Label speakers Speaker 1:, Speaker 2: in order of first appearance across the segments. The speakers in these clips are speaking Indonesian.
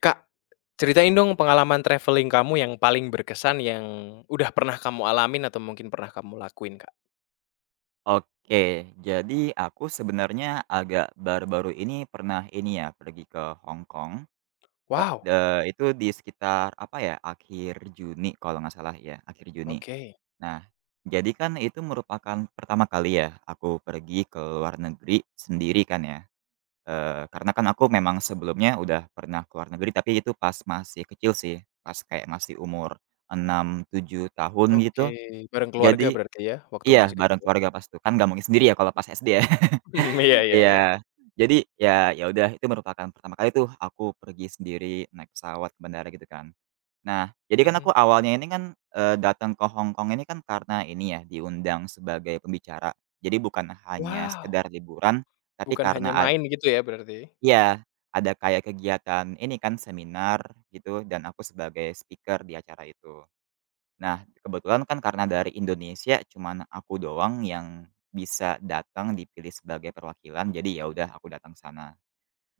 Speaker 1: Kak, ceritain dong pengalaman traveling kamu yang paling berkesan yang udah pernah kamu alamin atau mungkin pernah kamu lakuin, Kak?
Speaker 2: Oke, jadi aku sebenarnya agak baru-baru ini pernah ini ya, pergi ke Hong Kong,
Speaker 1: Wow,
Speaker 2: itu di sekitar apa ya, akhir Juni kalau nggak salah ya, akhir Juni.
Speaker 1: oke,
Speaker 2: Nah, jadi kan itu merupakan pertama kali ya aku pergi ke luar negeri sendiri kan ya, karena kan aku memang sebelumnya udah pernah ke luar negeri, tapi itu pas masih kecil sih, pas kayak masih umur 6 7 tahun
Speaker 1: oke,
Speaker 2: gitu.
Speaker 1: bareng keluarga
Speaker 2: Jadi
Speaker 1: berarti ya waktu
Speaker 2: Iya,
Speaker 1: masih
Speaker 2: bareng
Speaker 1: kecil?
Speaker 2: keluarga pas itu, kan nggak mungkin sendiri ya kalau pas SD ya.
Speaker 1: Iya, iya, iya.
Speaker 2: Iya, jadi ya ya udah itu merupakan pertama kali tuh aku pergi sendiri naik pesawat ke bandara gitu kan. Nah, jadi kan
Speaker 1: Mhm.
Speaker 2: aku awalnya ini kan, datang ke Hong Kong ini kan karena ini ya diundang sebagai pembicara. Jadi bukan hanya
Speaker 1: Wow,
Speaker 2: sekedar liburan, tapi
Speaker 1: bukan
Speaker 2: karena
Speaker 1: hanya main gitu ya berarti?
Speaker 2: iya, ada kayak kegiatan ini kan seminar gitu dan aku sebagai speaker di acara itu. Nah, kebetulan kan karena dari Indonesia cuman aku doang yang bisa datang dipilih sebagai perwakilan, jadi ya udah aku datang ke sana.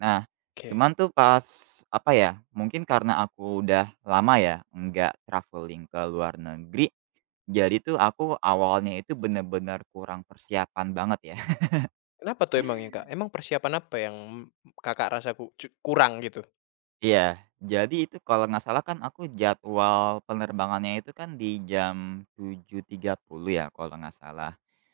Speaker 2: Nah,
Speaker 1: Oke,
Speaker 2: cuman tuh pas, apa ya, mungkin karena aku udah lama ya nggak traveling ke luar negeri, jadi tuh aku awalnya itu bener-bener kurang persiapan banget ya.
Speaker 1: kenapa tuh emangnya, Kak? Emang persiapan apa yang Kakak rasa ku cu kurang gitu?
Speaker 2: Iya, jadi itu kalau nggak salah kan aku jadwal penerbangannya itu kan di jam 7.30 ya kalau nggak salah.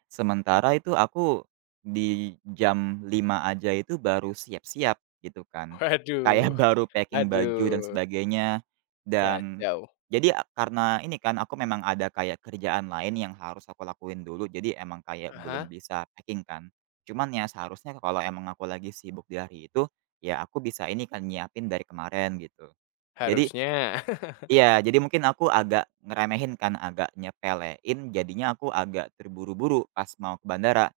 Speaker 2: Sementara itu aku di jam 5 aja itu baru siap-siap gitu kan. Kayak
Speaker 1: Waduh,
Speaker 2: baru packing baju dan
Speaker 1: waduh,
Speaker 2: sebagainya dan
Speaker 1: kacau.
Speaker 2: jadi karena ini kan aku memang ada kayak kerjaan lain yang harus aku lakuin dulu jadi emang kayak
Speaker 1: Ah hah,
Speaker 2: belum bisa packing kan. Cuman ya seharusnya kalau emang aku lagi sibuk di hari itu ya aku bisa ini kan, nyiapin dari kemarin gitu. Jadi
Speaker 1: harusnya.
Speaker 2: iya, jadi mungkin aku agak ngeremehin kan, agak nyepelein, jadinya aku agak terburu-buru pas mau ke bandara.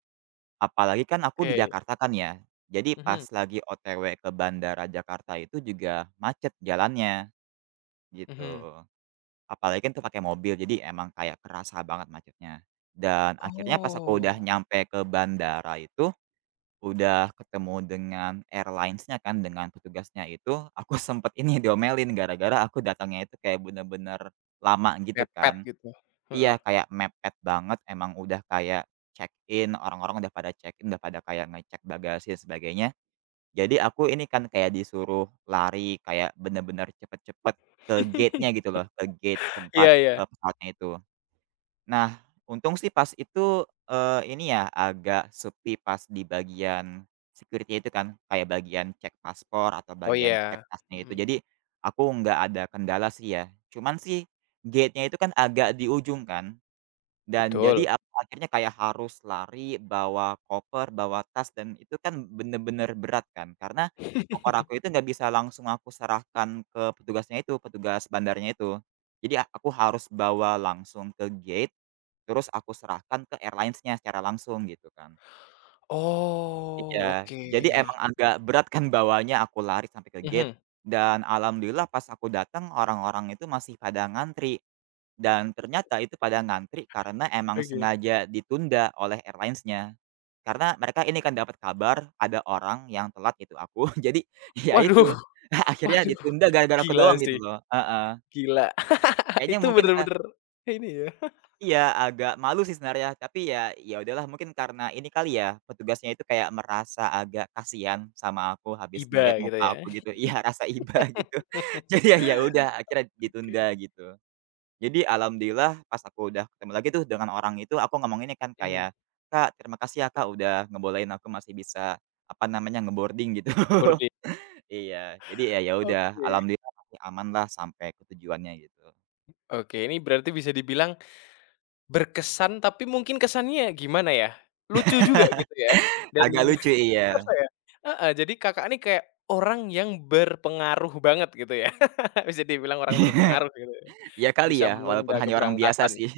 Speaker 2: Apalagi kan aku di
Speaker 1: Oke,
Speaker 2: Jakarta kan ya, jadi pas
Speaker 1: mhm,
Speaker 2: lagi OTW ke bandara Jakarta itu juga macet jalannya, gitu.
Speaker 1: mhm.
Speaker 2: Apalagi kan itu pakai mobil, jadi emang kayak kerasa banget macetnya. Dan akhirnya pas aku udah
Speaker 1: Oh.
Speaker 2: nyampe ke bandara itu udah ketemu dengan airlines-nya kan, dengan petugasnya itu, aku sempet ini diomelin gara-gara aku datangnya itu kayak bener-bener lama gitu
Speaker 1: Mepet
Speaker 2: kan.
Speaker 1: gitu, heeh.
Speaker 2: Iya, kayak mepet banget, emang udah kayak check-in, orang-orang udah pada check-in, udah pada kayak ngecek bagasi dan sebagainya. Jadi aku ini kan kayak disuruh lari, kayak bener-bener cepet-cepet ke gate-nya gitu loh, ke gate
Speaker 1: Iya,
Speaker 2: tempat,
Speaker 1: iya.
Speaker 2: pesawatnya itu. Nah, untung sih pas itu, ini ya, agak sepi pas di bagian security itu kan, kayak bagian cek paspor atau
Speaker 1: Oh
Speaker 2: bagian
Speaker 1: iya,
Speaker 2: cek tasnya itu.
Speaker 1: mhm.
Speaker 2: Jadi, aku nggak ada kendala sih ya. Cuman sih, gate-nya itu kan agak di ujung kan, dan
Speaker 1: Betul.
Speaker 2: jadi aku akhirnya kayak harus lari, bawa koper, bawa tas, dan itu kan bener-bener berat kan. Karena koper aku itu nggak bisa langsung aku serahkan ke petugasnya itu, petugas bandarnya itu. Jadi, aku harus bawa langsung ke gate, terus aku serahkan ke airlines-nya secara langsung gitu kan.
Speaker 1: Oh,
Speaker 2: Iya.
Speaker 1: oke.
Speaker 2: Jadi emang agak berat kan bawanya, aku lari sampai ke gate
Speaker 1: Mhm,
Speaker 2: dan alhamdulillah pas aku datang orang-orang itu masih pada ngantri dan ternyata itu pada ngantri karena emang
Speaker 1: oke.
Speaker 2: sengaja ditunda oleh airlines-nya. Karena mereka ini kan dapat kabar ada orang yang telat gitu aku, jadi ya itu,
Speaker 1: Waduh,
Speaker 2: akhirnya
Speaker 1: waduh.
Speaker 2: ditunda gara-gara aku
Speaker 1: Gila
Speaker 2: doang gitu
Speaker 1: sih,
Speaker 2: loh, heeh.
Speaker 1: gila.
Speaker 2: Kayaknya
Speaker 1: Itu
Speaker 2: mungkin
Speaker 1: bener-bener ini ya,
Speaker 2: iya, agak malu sih sebenarnya, tapi ya udahlah mungkin karena ini kali ya, petugasnya itu kayak merasa agak kasihan sama aku habis ngelihat
Speaker 1: iba gitu
Speaker 2: muka
Speaker 1: ya.
Speaker 2: aku gitu, iya rasa iba gitu. Jadi ya udah akhirnya ditunda
Speaker 1: Oke.
Speaker 2: gitu. Jadi alhamdulillah pas aku udah ketemu lagi tuh dengan orang itu aku ngomong ini kan
Speaker 1: Mhm,
Speaker 2: kayak, "Kak, terima kasih ya Kak udah ngebolehin aku masih bisa, apa namanya, ngeboarding gitu."
Speaker 1: gorden.
Speaker 2: Iya, jadi ya udah
Speaker 1: Oke.
Speaker 2: alhamdulillah masih aman lah sampai ke tujuannya gitu.
Speaker 1: Oke, ini berarti bisa dibilang berkesan, tapi mungkin kesannya gimana ya, lucu juga gitu ya, dan
Speaker 2: Agak lucu, iya.
Speaker 1: apa ya? Heeh, jadi Kakak ini kayak orang yang berpengaruh banget gitu ya, bisa dibilang orang berpengaruh gitu ya,
Speaker 2: Iya kali
Speaker 1: bisa
Speaker 2: ya, walaupun
Speaker 1: menunda
Speaker 2: hanya orang biasa
Speaker 1: keberangkatan.
Speaker 2: sih.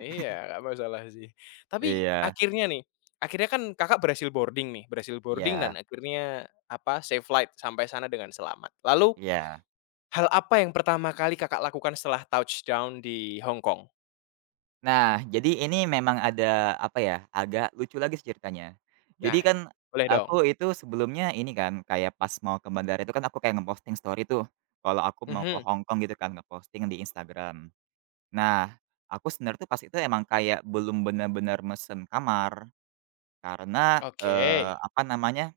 Speaker 1: Iya, nggak masalah sih. Tapi
Speaker 2: Iya,
Speaker 1: akhirnya nih, akhirnya kan Kakak berhasil boarding nih, berhasil boarding, dan
Speaker 2: iya,
Speaker 1: akhirnya apa, safe flight sampai sana dengan selamat. Lalu
Speaker 2: iya.
Speaker 1: hal apa yang pertama kali Kakak lakukan setelah touchdown di Hong Kong?
Speaker 2: Nah, jadi ini memang ada, apa ya, agak lucu lagi sih ceritanya. Jadi
Speaker 1: Nah,
Speaker 2: kan
Speaker 1: boleh dong.
Speaker 2: aku itu sebelumnya ini kan, kayak pas mau ke bandara itu kan aku kayak ngeposting story tuh, kalau aku mau ke
Speaker 1: Mhm,
Speaker 2: Hong Kong gitu kan, ngeposting di Instagram. Nah, aku sebenarnya tuh pas itu emang kayak belum benar-benar mesen kamar, karena,
Speaker 1: oke.
Speaker 2: apa namanya,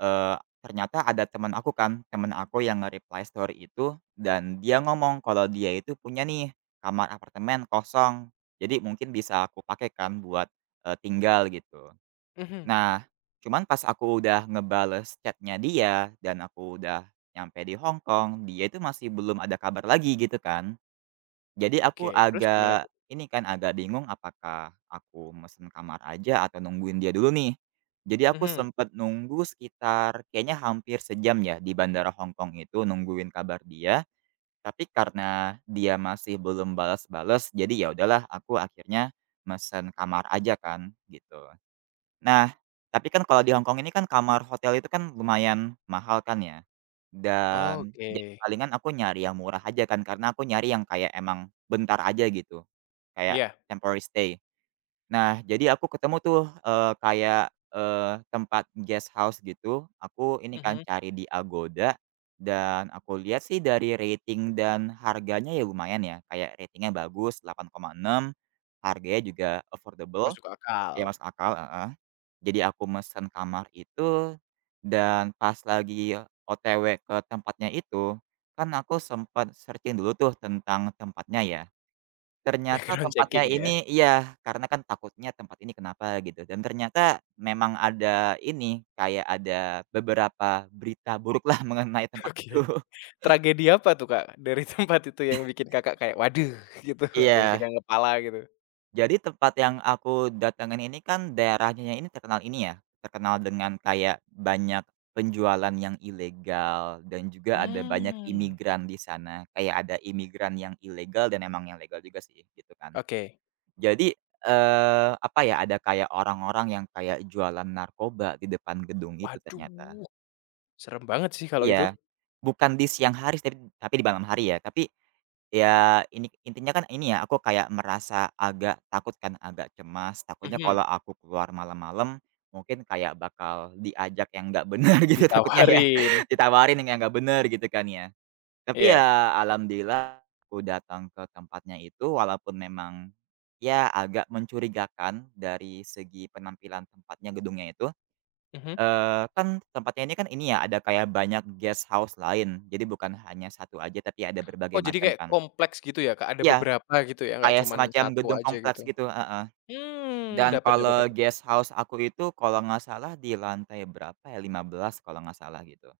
Speaker 2: Ternyata ada teman aku kan, teman aku yang nge-reply story itu dan dia ngomong kalau dia itu punya nih kamar apartemen kosong. Jadi mungkin bisa aku pakai kan buat, tinggal gitu.
Speaker 1: Mhm,
Speaker 2: Nah, cuman pas aku udah ngebales chatnya dia dan aku udah nyampe di Hong Kong, dia itu masih belum ada kabar lagi gitu kan. Jadi aku
Speaker 1: oke, terus gimana
Speaker 2: agak
Speaker 1: tuh?
Speaker 2: ini kan, agak bingung apakah aku mesen kamar aja atau nungguin dia dulu nih. Jadi aku
Speaker 1: Mhm,
Speaker 2: sempet nunggu sekitar kayaknya hampir 1 jam ya di bandara Hong Kong itu nungguin kabar dia, tapi karena dia masih belum balas-balas, jadi ya udahlah aku akhirnya mesen kamar aja kan, gitu. Nah, tapi kan kalau di Hong Kong ini kan kamar hotel itu kan lumayan mahal kan ya? Dan ya
Speaker 1: oke,
Speaker 2: palingan aku nyari yang murah aja kan, karena aku nyari yang kayak emang bentar aja gitu, kayak
Speaker 1: iya,
Speaker 2: temporary stay. Nah, jadi aku ketemu tuh, kayak, tempat guest house gitu, aku ini kan
Speaker 1: mhm.
Speaker 2: cari di Agoda dan aku lihat sih dari rating dan harganya ya lumayan ya, kayak ratingnya bagus 8,6, harganya juga affordable,
Speaker 1: Masuk
Speaker 2: ya
Speaker 1: akal,
Speaker 2: masuk akal, jadi aku mesen kamar itu, dan pas lagi OTW ke tempatnya itu, kan aku sempat searching dulu tuh tentang tempatnya ya. Ternyata
Speaker 1: background
Speaker 2: tempatnya
Speaker 1: checking ya,
Speaker 2: ini iya, karena kan takutnya tempat ini kenapa gitu, dan ternyata memang ada ini, kayak ada beberapa berita buruk lah mengenai tempat
Speaker 1: oke.
Speaker 2: itu.
Speaker 1: Tragedi apa tuh, Kak, dari tempat itu yang bikin Kakak kayak, "Waduh," gitu, ada yang
Speaker 2: Iya.
Speaker 1: pegang kepala gitu?
Speaker 2: Jadi tempat yang aku datengin ini kan daerahnya ini terkenal ini ya, terkenal dengan kayak banyak penjualan yang ilegal dan juga ada banyak
Speaker 1: Mmm,
Speaker 2: imigran di sana. Kayak ada imigran yang ilegal dan emang yang legal juga sih, gitu kan.
Speaker 1: oke.
Speaker 2: Jadi, apa ya, ada kayak orang-orang yang kayak jualan narkoba di depan gedung itu ternyata.
Speaker 1: Waduh, serem banget sih kalau itu.
Speaker 2: Iya, bukan di siang hari tapi di malam hari ya, tapi ya, ini intinya kan ini ya, aku kayak merasa agak takut kan, agak cemas, takutnya kalau
Speaker 1: Mhm,
Speaker 2: aku keluar malam-malam, mungkin kayak bakal diajak yang nggak benar gitu takutnya ya,
Speaker 1: ditawarin,
Speaker 2: ditawarin yang nggak benar gitu kan ya. Tapi
Speaker 1: iya,
Speaker 2: ya alhamdulillah aku datang ke tempatnya itu walaupun memang, ya agak mencurigakan dari segi penampilan tempatnya, gedungnya itu,
Speaker 1: mhm.
Speaker 2: kan tempatnya ini kan ini ya, ada kayak banyak guest house lain, jadi bukan hanya satu aja tapi ada
Speaker 1: Oh,
Speaker 2: berbagai
Speaker 1: jadi
Speaker 2: macam
Speaker 1: kayak
Speaker 2: kan.
Speaker 1: kompleks gitu ya, Kak, ada
Speaker 2: Iya.
Speaker 1: beberapa gitu ya, nggak
Speaker 2: Kayak
Speaker 1: cuman
Speaker 2: semacam
Speaker 1: satu
Speaker 2: gedung
Speaker 1: aja
Speaker 2: kompleks
Speaker 1: gitu?
Speaker 2: gitu, heeh.
Speaker 1: Mmm,
Speaker 2: Dan
Speaker 1: dapat, dapat,
Speaker 2: kalau
Speaker 1: dapat,
Speaker 2: guest house aku itu kalau nggak salah di lantai berapa ya, 15 kalau nggak salah gitu.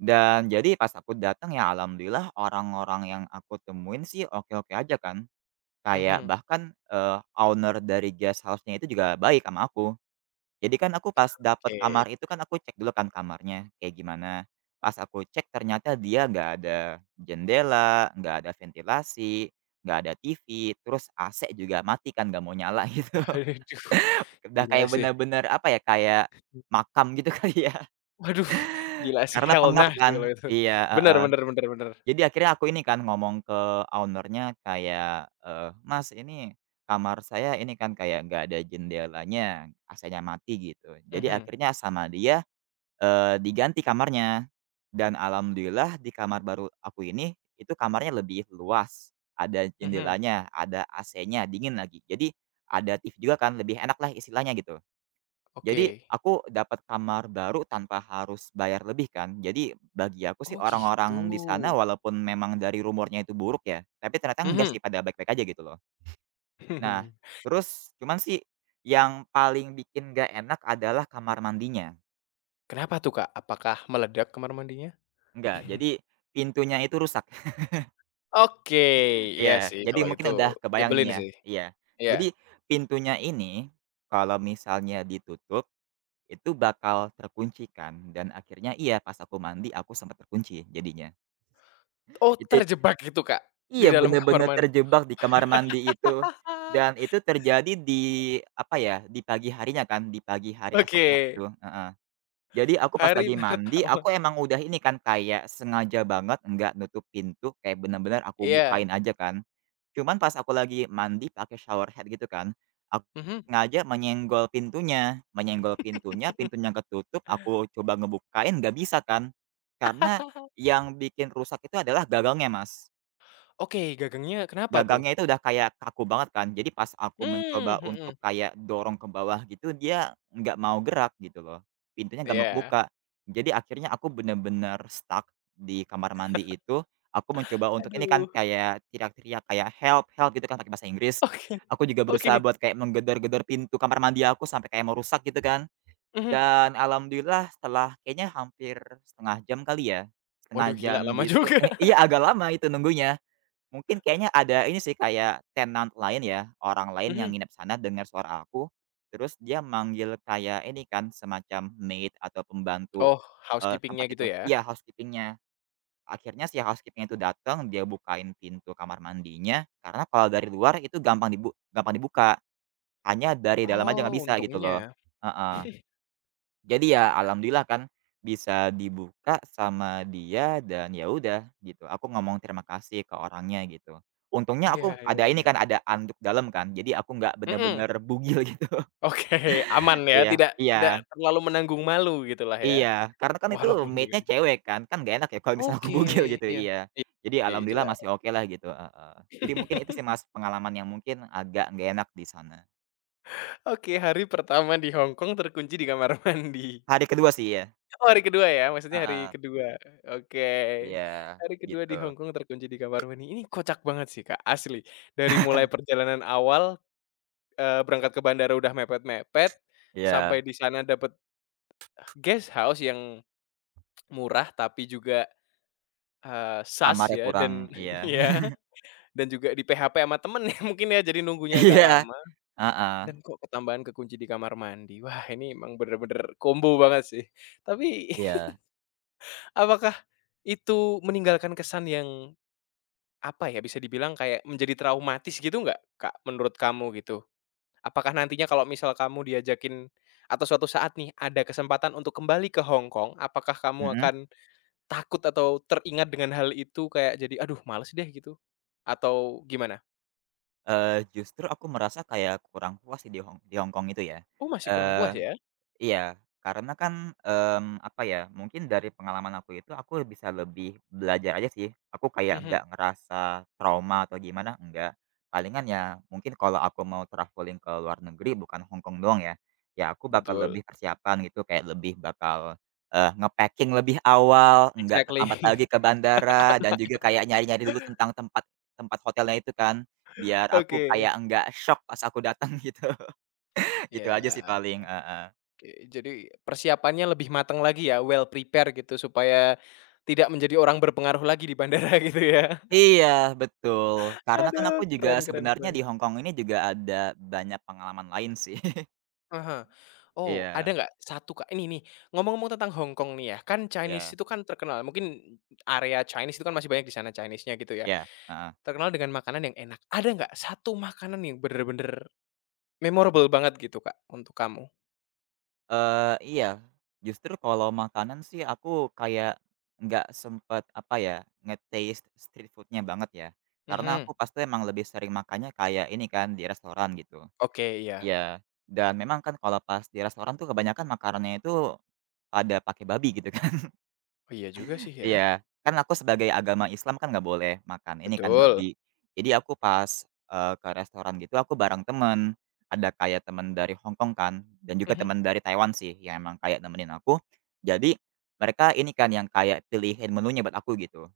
Speaker 2: Dan jadi pas aku datang ya alhamdulillah orang-orang yang aku temuin sih oke-oke aja kan. Kayak
Speaker 1: mhm,
Speaker 2: bahkan, owner dari guest house-nya itu juga baik sama aku. Jadi kan aku pas dapet
Speaker 1: oke.
Speaker 2: kamar itu kan aku cek dulu kan kamarnya kayak gimana. Pas aku cek ternyata dia nggak ada jendela, nggak ada ventilasi, nggak ada TV, terus AC juga mati kan nggak mau nyala gitu.
Speaker 1: Waduh,
Speaker 2: Udah
Speaker 1: gila
Speaker 2: kayak
Speaker 1: sih,
Speaker 2: bener-bener apa ya, kayak makam gitu kali ya,
Speaker 1: waduh, gila sih,
Speaker 2: karena
Speaker 1: hell
Speaker 2: pengap
Speaker 1: nah sih
Speaker 2: kan.
Speaker 1: kalau itu.
Speaker 2: Iya,
Speaker 1: Bener,
Speaker 2: heeh.
Speaker 1: bener, bener, bener.
Speaker 2: Jadi akhirnya aku ini kan ngomong ke ownernya kayak, "Mas ini kamar saya ini kan kayak nggak ada jendelanya, AC-nya mati," gitu. Jadi
Speaker 1: Mhm,
Speaker 2: akhirnya sama dia diganti kamarnya, dan alhamdulillah di kamar baru aku ini, itu kamarnya lebih luas, ada
Speaker 1: mhm,
Speaker 2: jendelanya, ada AC-nya, dingin lagi. Jadi, ada TV juga kan, lebih enak lah istilahnya gitu. Jadi,
Speaker 1: oke.
Speaker 2: aku dapat kamar baru tanpa harus bayar lebih kan. Jadi, bagi aku sih
Speaker 1: Oh gitu,
Speaker 2: orang-orang di sana walaupun memang dari rumornya itu buruk ya, tapi ternyata enggak
Speaker 1: mhm.
Speaker 2: sih, pada baik-baik aja gitu loh. Nah, terus cuman sih yang paling bikin nggak enak adalah kamar mandinya.
Speaker 1: Kenapa tuh, Kak? Apakah meledak kamar mandinya?
Speaker 2: Enggak, jadi pintunya itu rusak.
Speaker 1: Oke, iya
Speaker 2: Iya,
Speaker 1: sih
Speaker 2: jadi
Speaker 1: kalau itu
Speaker 2: mungkin udah kebayang nih
Speaker 1: nyebelin
Speaker 2: ya,
Speaker 1: sih,
Speaker 2: iya.
Speaker 1: iya.
Speaker 2: Jadi pintunya ini kalau misalnya ditutup itu bakal terkunci kan dan akhirnya iya pas aku mandi aku sempat terkunci jadinya.
Speaker 1: Oh
Speaker 2: Itu
Speaker 1: terjebak gitu, Kak, di
Speaker 2: iya
Speaker 1: dalam kamar
Speaker 2: bener-bener
Speaker 1: mandi?
Speaker 2: terjebak di kamar mandi itu dan itu terjadi di apa ya, di pagi harinya kan, di pagi hari
Speaker 1: Oke,
Speaker 2: esoknya itu, heeh. Jadi aku pas
Speaker 1: hari
Speaker 2: lagi mandi
Speaker 1: pertama,
Speaker 2: aku emang udah ini kan kayak sengaja banget nggak nutup pintu kayak bener-bener aku
Speaker 1: iya,
Speaker 2: bukain aja kan. Cuman pas aku lagi mandi pakai shower head gitu kan, aku
Speaker 1: mhm.
Speaker 2: sengaja menyenggol pintunya. Menyenggol pintunya, pintunya ketutup, aku coba ngebukain nggak bisa kan. Karena yang bikin rusak itu adalah gagalnya, Mas.
Speaker 1: Oke, gagangnya kenapa tuh?
Speaker 2: Gagangnya itu udah kayak kaku banget kan, jadi pas aku
Speaker 1: Hmm,
Speaker 2: mencoba
Speaker 1: mhm,
Speaker 2: untuk kayak dorong ke bawah gitu, dia nggak mau gerak gitu loh, pintunya nggak mau
Speaker 1: iya.
Speaker 2: kebuka. Jadi akhirnya aku bener-bener stuck di kamar mandi itu, aku mencoba untuk ini
Speaker 1: Aduh,
Speaker 2: kan kayak teriak-teriak kayak, "Help help!" gitu kan pakai bahasa Inggris.
Speaker 1: oke,
Speaker 2: Aku juga
Speaker 1: oke,
Speaker 2: berusaha buat kayak menggedor-gedor pintu kamar mandi aku sampai kayak mau rusak gitu kan,
Speaker 1: mhm.
Speaker 2: dan alhamdulillah setelah kayaknya hampir setengah jam kali ya, setengah
Speaker 1: Waduh, gila
Speaker 2: jam
Speaker 1: lama
Speaker 2: gitu
Speaker 1: juga.
Speaker 2: iya agak lama itu nunggunya. Mungkin kayaknya ada ini sih, kayak tenant lain ya, orang lain yang
Speaker 1: Mhm,
Speaker 2: nginep sana dengar suara aku, terus dia manggil kayak ini kan, semacam maid atau pembantu,
Speaker 1: oh, housekeepingnya
Speaker 2: tempat itu
Speaker 1: gitu ya?
Speaker 2: iya, housekeeping-nya. Akhirnya si housekeeping itu datang, dia bukain pintu kamar mandinya, karena kalau dari luar itu gampang dibuka, hanya dari dalam aja
Speaker 1: Oh,
Speaker 2: nggak bisa gitu loh.
Speaker 1: untungnya.
Speaker 2: Heeh.
Speaker 1: Ya.
Speaker 2: Jadi ya alhamdulillah kan bisa dibuka sama dia dan ya udah gitu, aku ngomong terima kasih ke orangnya gitu. Untungnya
Speaker 1: Iya,
Speaker 2: aku ada
Speaker 1: iya,
Speaker 2: ini
Speaker 1: iya.
Speaker 2: kan, ada anduk dalam kan, jadi aku nggak
Speaker 1: Mhm,
Speaker 2: bener-bener bugil gitu.
Speaker 1: oke, aman ya,
Speaker 2: Iya
Speaker 1: tidak,
Speaker 2: iya
Speaker 1: tidak terlalu menanggung malu gitulah ya,
Speaker 2: iya, karena kan itu
Speaker 1: walaupun juga
Speaker 2: maid-nya
Speaker 1: ini
Speaker 2: cewek kan, kan nggak enak ya kalau misalnya aku
Speaker 1: oke,
Speaker 2: bugil gitu,
Speaker 1: iya.
Speaker 2: iya.
Speaker 1: I
Speaker 2: Jadi
Speaker 1: i
Speaker 2: alhamdulillah masih
Speaker 1: jelas.
Speaker 2: oke lah gitu, heeh. Jadi mungkin itu sih Mas pengalaman yang mungkin agak nggak enak di sana.
Speaker 1: Oke, hari pertama di Hong Kong terkunci di kamar mandi.
Speaker 2: Hari kedua sih ya.
Speaker 1: Oh, hari kedua ya, maksudnya hari
Speaker 2: Heeh,
Speaker 1: kedua, oke.
Speaker 2: iya
Speaker 1: Hari kedua
Speaker 2: gitu.
Speaker 1: di Hong Kong terkunci di kamar mandi, ini kocak banget sih, Kak, asli. Dari mulai perjalanan awal, berangkat ke bandara udah mepet-mepet,
Speaker 2: Iya,
Speaker 1: sampai di sana dapet guest house yang murah tapi juga, sas
Speaker 2: kamarnya
Speaker 1: ya,
Speaker 2: kurang
Speaker 1: dan
Speaker 2: iya.
Speaker 1: ya dan juga di-PHP sama temen ya mungkin ya, jadi nunggunya agak
Speaker 2: Iya.
Speaker 1: lama
Speaker 2: Heeh.
Speaker 1: dan kok ketambahan kekunci di kamar mandi. Wah, ini emang bener-bener combo banget sih. Tapi
Speaker 2: Iya.
Speaker 1: apakah itu meninggalkan kesan yang, apa ya, bisa dibilang kayak menjadi traumatis gitu nggak, Kak, menurut kamu gitu? Apakah nantinya kalau misal kamu diajakin atau suatu saat nih ada kesempatan untuk kembali ke Hong Kong, apakah kamu
Speaker 2: Mhm,
Speaker 1: akan takut atau teringat dengan hal itu kayak jadi, "Aduh males deh," gitu? Atau gimana?
Speaker 2: justru aku merasa kayak kurang puas sih di Hong Kong itu ya,
Speaker 1: Oh masih kurang puas
Speaker 2: eee
Speaker 1: ya?
Speaker 2: iya, karena kan, apa ya, mungkin dari pengalaman aku itu aku bisa lebih belajar aja sih. Aku kayak
Speaker 1: Mhm,
Speaker 2: nggak ngerasa trauma atau gimana, enggak. Palingan ya mungkin kalau aku mau traveling ke luar negeri bukan Hongkong doang ya, ya aku bakal
Speaker 1: betul,
Speaker 2: lebih persiapan gitu, kayak lebih bakal, eee, nge lebih awal, nggak
Speaker 1: exactly.
Speaker 2: terlambat lagi ke bandara, dan juga kayak nyari-nyari dulu tentang tempat tempat hotelnya itu kan, biar aku
Speaker 1: Oke.
Speaker 2: kayak nggak shock pas aku datang gitu. Gitu
Speaker 1: Ya,
Speaker 2: aja sih
Speaker 1: oke,
Speaker 2: paling, heeh.
Speaker 1: oke. Jadi persiapannya lebih matang lagi ya, well prepare gitu supaya tidak menjadi orang berpengaruh lagi di bandara gitu ya?
Speaker 2: Iya, betul. Karena kan
Speaker 1: Aduh,
Speaker 2: aku juga
Speaker 1: keren, keren,
Speaker 2: sebenarnya
Speaker 1: keren.
Speaker 2: di Hong Kong ini juga ada banyak pengalaman lain sih.
Speaker 1: Ah hah. Oh, ada
Speaker 2: Iya
Speaker 1: nggak satu Kak ini nih, ngomong-ngomong tentang Hong Kong nih ya, kan
Speaker 2: iya
Speaker 1: Chinese itu kan terkenal, mungkin area Chinese itu kan masih banyak di sana Chinese-nya gitu ya?
Speaker 2: iya, heeh.
Speaker 1: Terkenal dengan makanan yang enak. Ada nggak satu makanan yang bener-bener memorable banget gitu, Kak, untuk kamu?
Speaker 2: Iya, justru kalau makanan sih aku kayak nggak sempet, apa ya, nge-taste street foodnya banget ya. Karena
Speaker 1: Mhm.
Speaker 2: aku pasti emang lebih sering makannya kayak ini kan, di restoran gitu.
Speaker 1: Oke, iya.
Speaker 2: Iya, dan memang kan kalau pas di restoran tuh kebanyakan makanannya itu pada pakai babi gitu.
Speaker 1: Oh, iya juga sih ya.
Speaker 2: Iya, kan aku sebagai agama Islam kan nggak boleh makan ini kan
Speaker 1: Betul.
Speaker 2: babi. Jadi aku pas, ke restoran gitu aku bareng temen, ada kayak temen dari Hong Kong kan dan juga
Speaker 1: Mhm.
Speaker 2: temen dari Taiwan sih yang emang kayak nemenin aku. Jadi mereka ini kan yang kayak pilihin menunya buat aku gitu.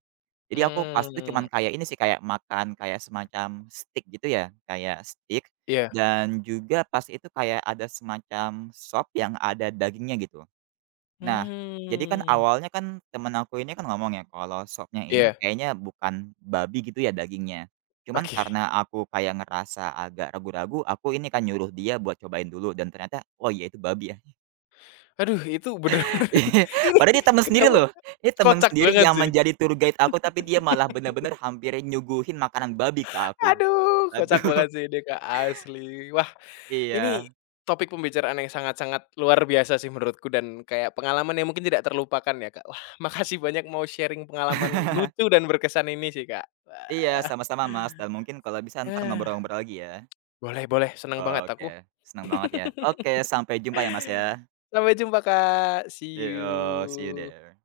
Speaker 2: Jadi aku pas itu cuman
Speaker 1: Mmm,
Speaker 2: kayak ini sih, kayak makan kayak semacam steak gitu ya, kayak steak
Speaker 1: iya.
Speaker 2: dan juga pas itu kayak ada semacam sop yang ada dagingnya gitu. Nah, jadi kan
Speaker 1: Mmm,
Speaker 2: awalnya kan temen aku ini kan ngomong ya kalau sopnya ini
Speaker 1: iya,
Speaker 2: kayaknya bukan babi gitu ya dagingnya. Cuman
Speaker 1: oke.
Speaker 2: karena aku kayak ngerasa agak ragu-ragu, aku ini kan nyuruh dia buat cobain dulu dan ternyata, oh iya itu babi ya.
Speaker 1: Aduh, itu bener-bener ini
Speaker 2: Padahal dia temen sendiri
Speaker 1: kenapa
Speaker 2: loh, ini temen
Speaker 1: kocak
Speaker 2: sendiri
Speaker 1: banget
Speaker 2: yang
Speaker 1: sih.
Speaker 2: menjadi tour guide aku tapi dia malah bener-bener hampir nyuguhin makanan babi ke aku.
Speaker 1: Aduh, kocak
Speaker 2: Aduh,
Speaker 1: banget sih ini, Kak, asli. Wah, ini
Speaker 2: iya.
Speaker 1: topik pembicaraan yang sangat-sangat luar biasa sih menurutku dan kayak pengalaman yang mungkin tidak terlupakan ya, Kak. Wah, makasih banyak mau sharing pengalaman lucu dan berkesan ini sih, Kak.
Speaker 2: Iya,
Speaker 1: Wah.
Speaker 2: sama-sama Mas, dan mungkin kalau bisa ntar ngobrol-ngobrol lagi ya.
Speaker 1: Boleh, boleh, senang banget aku.
Speaker 2: Oke, senang banget ya. Oke, sampai jumpa ya Mas ya.
Speaker 1: Sampai jumpa, Kak. See you.
Speaker 2: Yeah, see you there.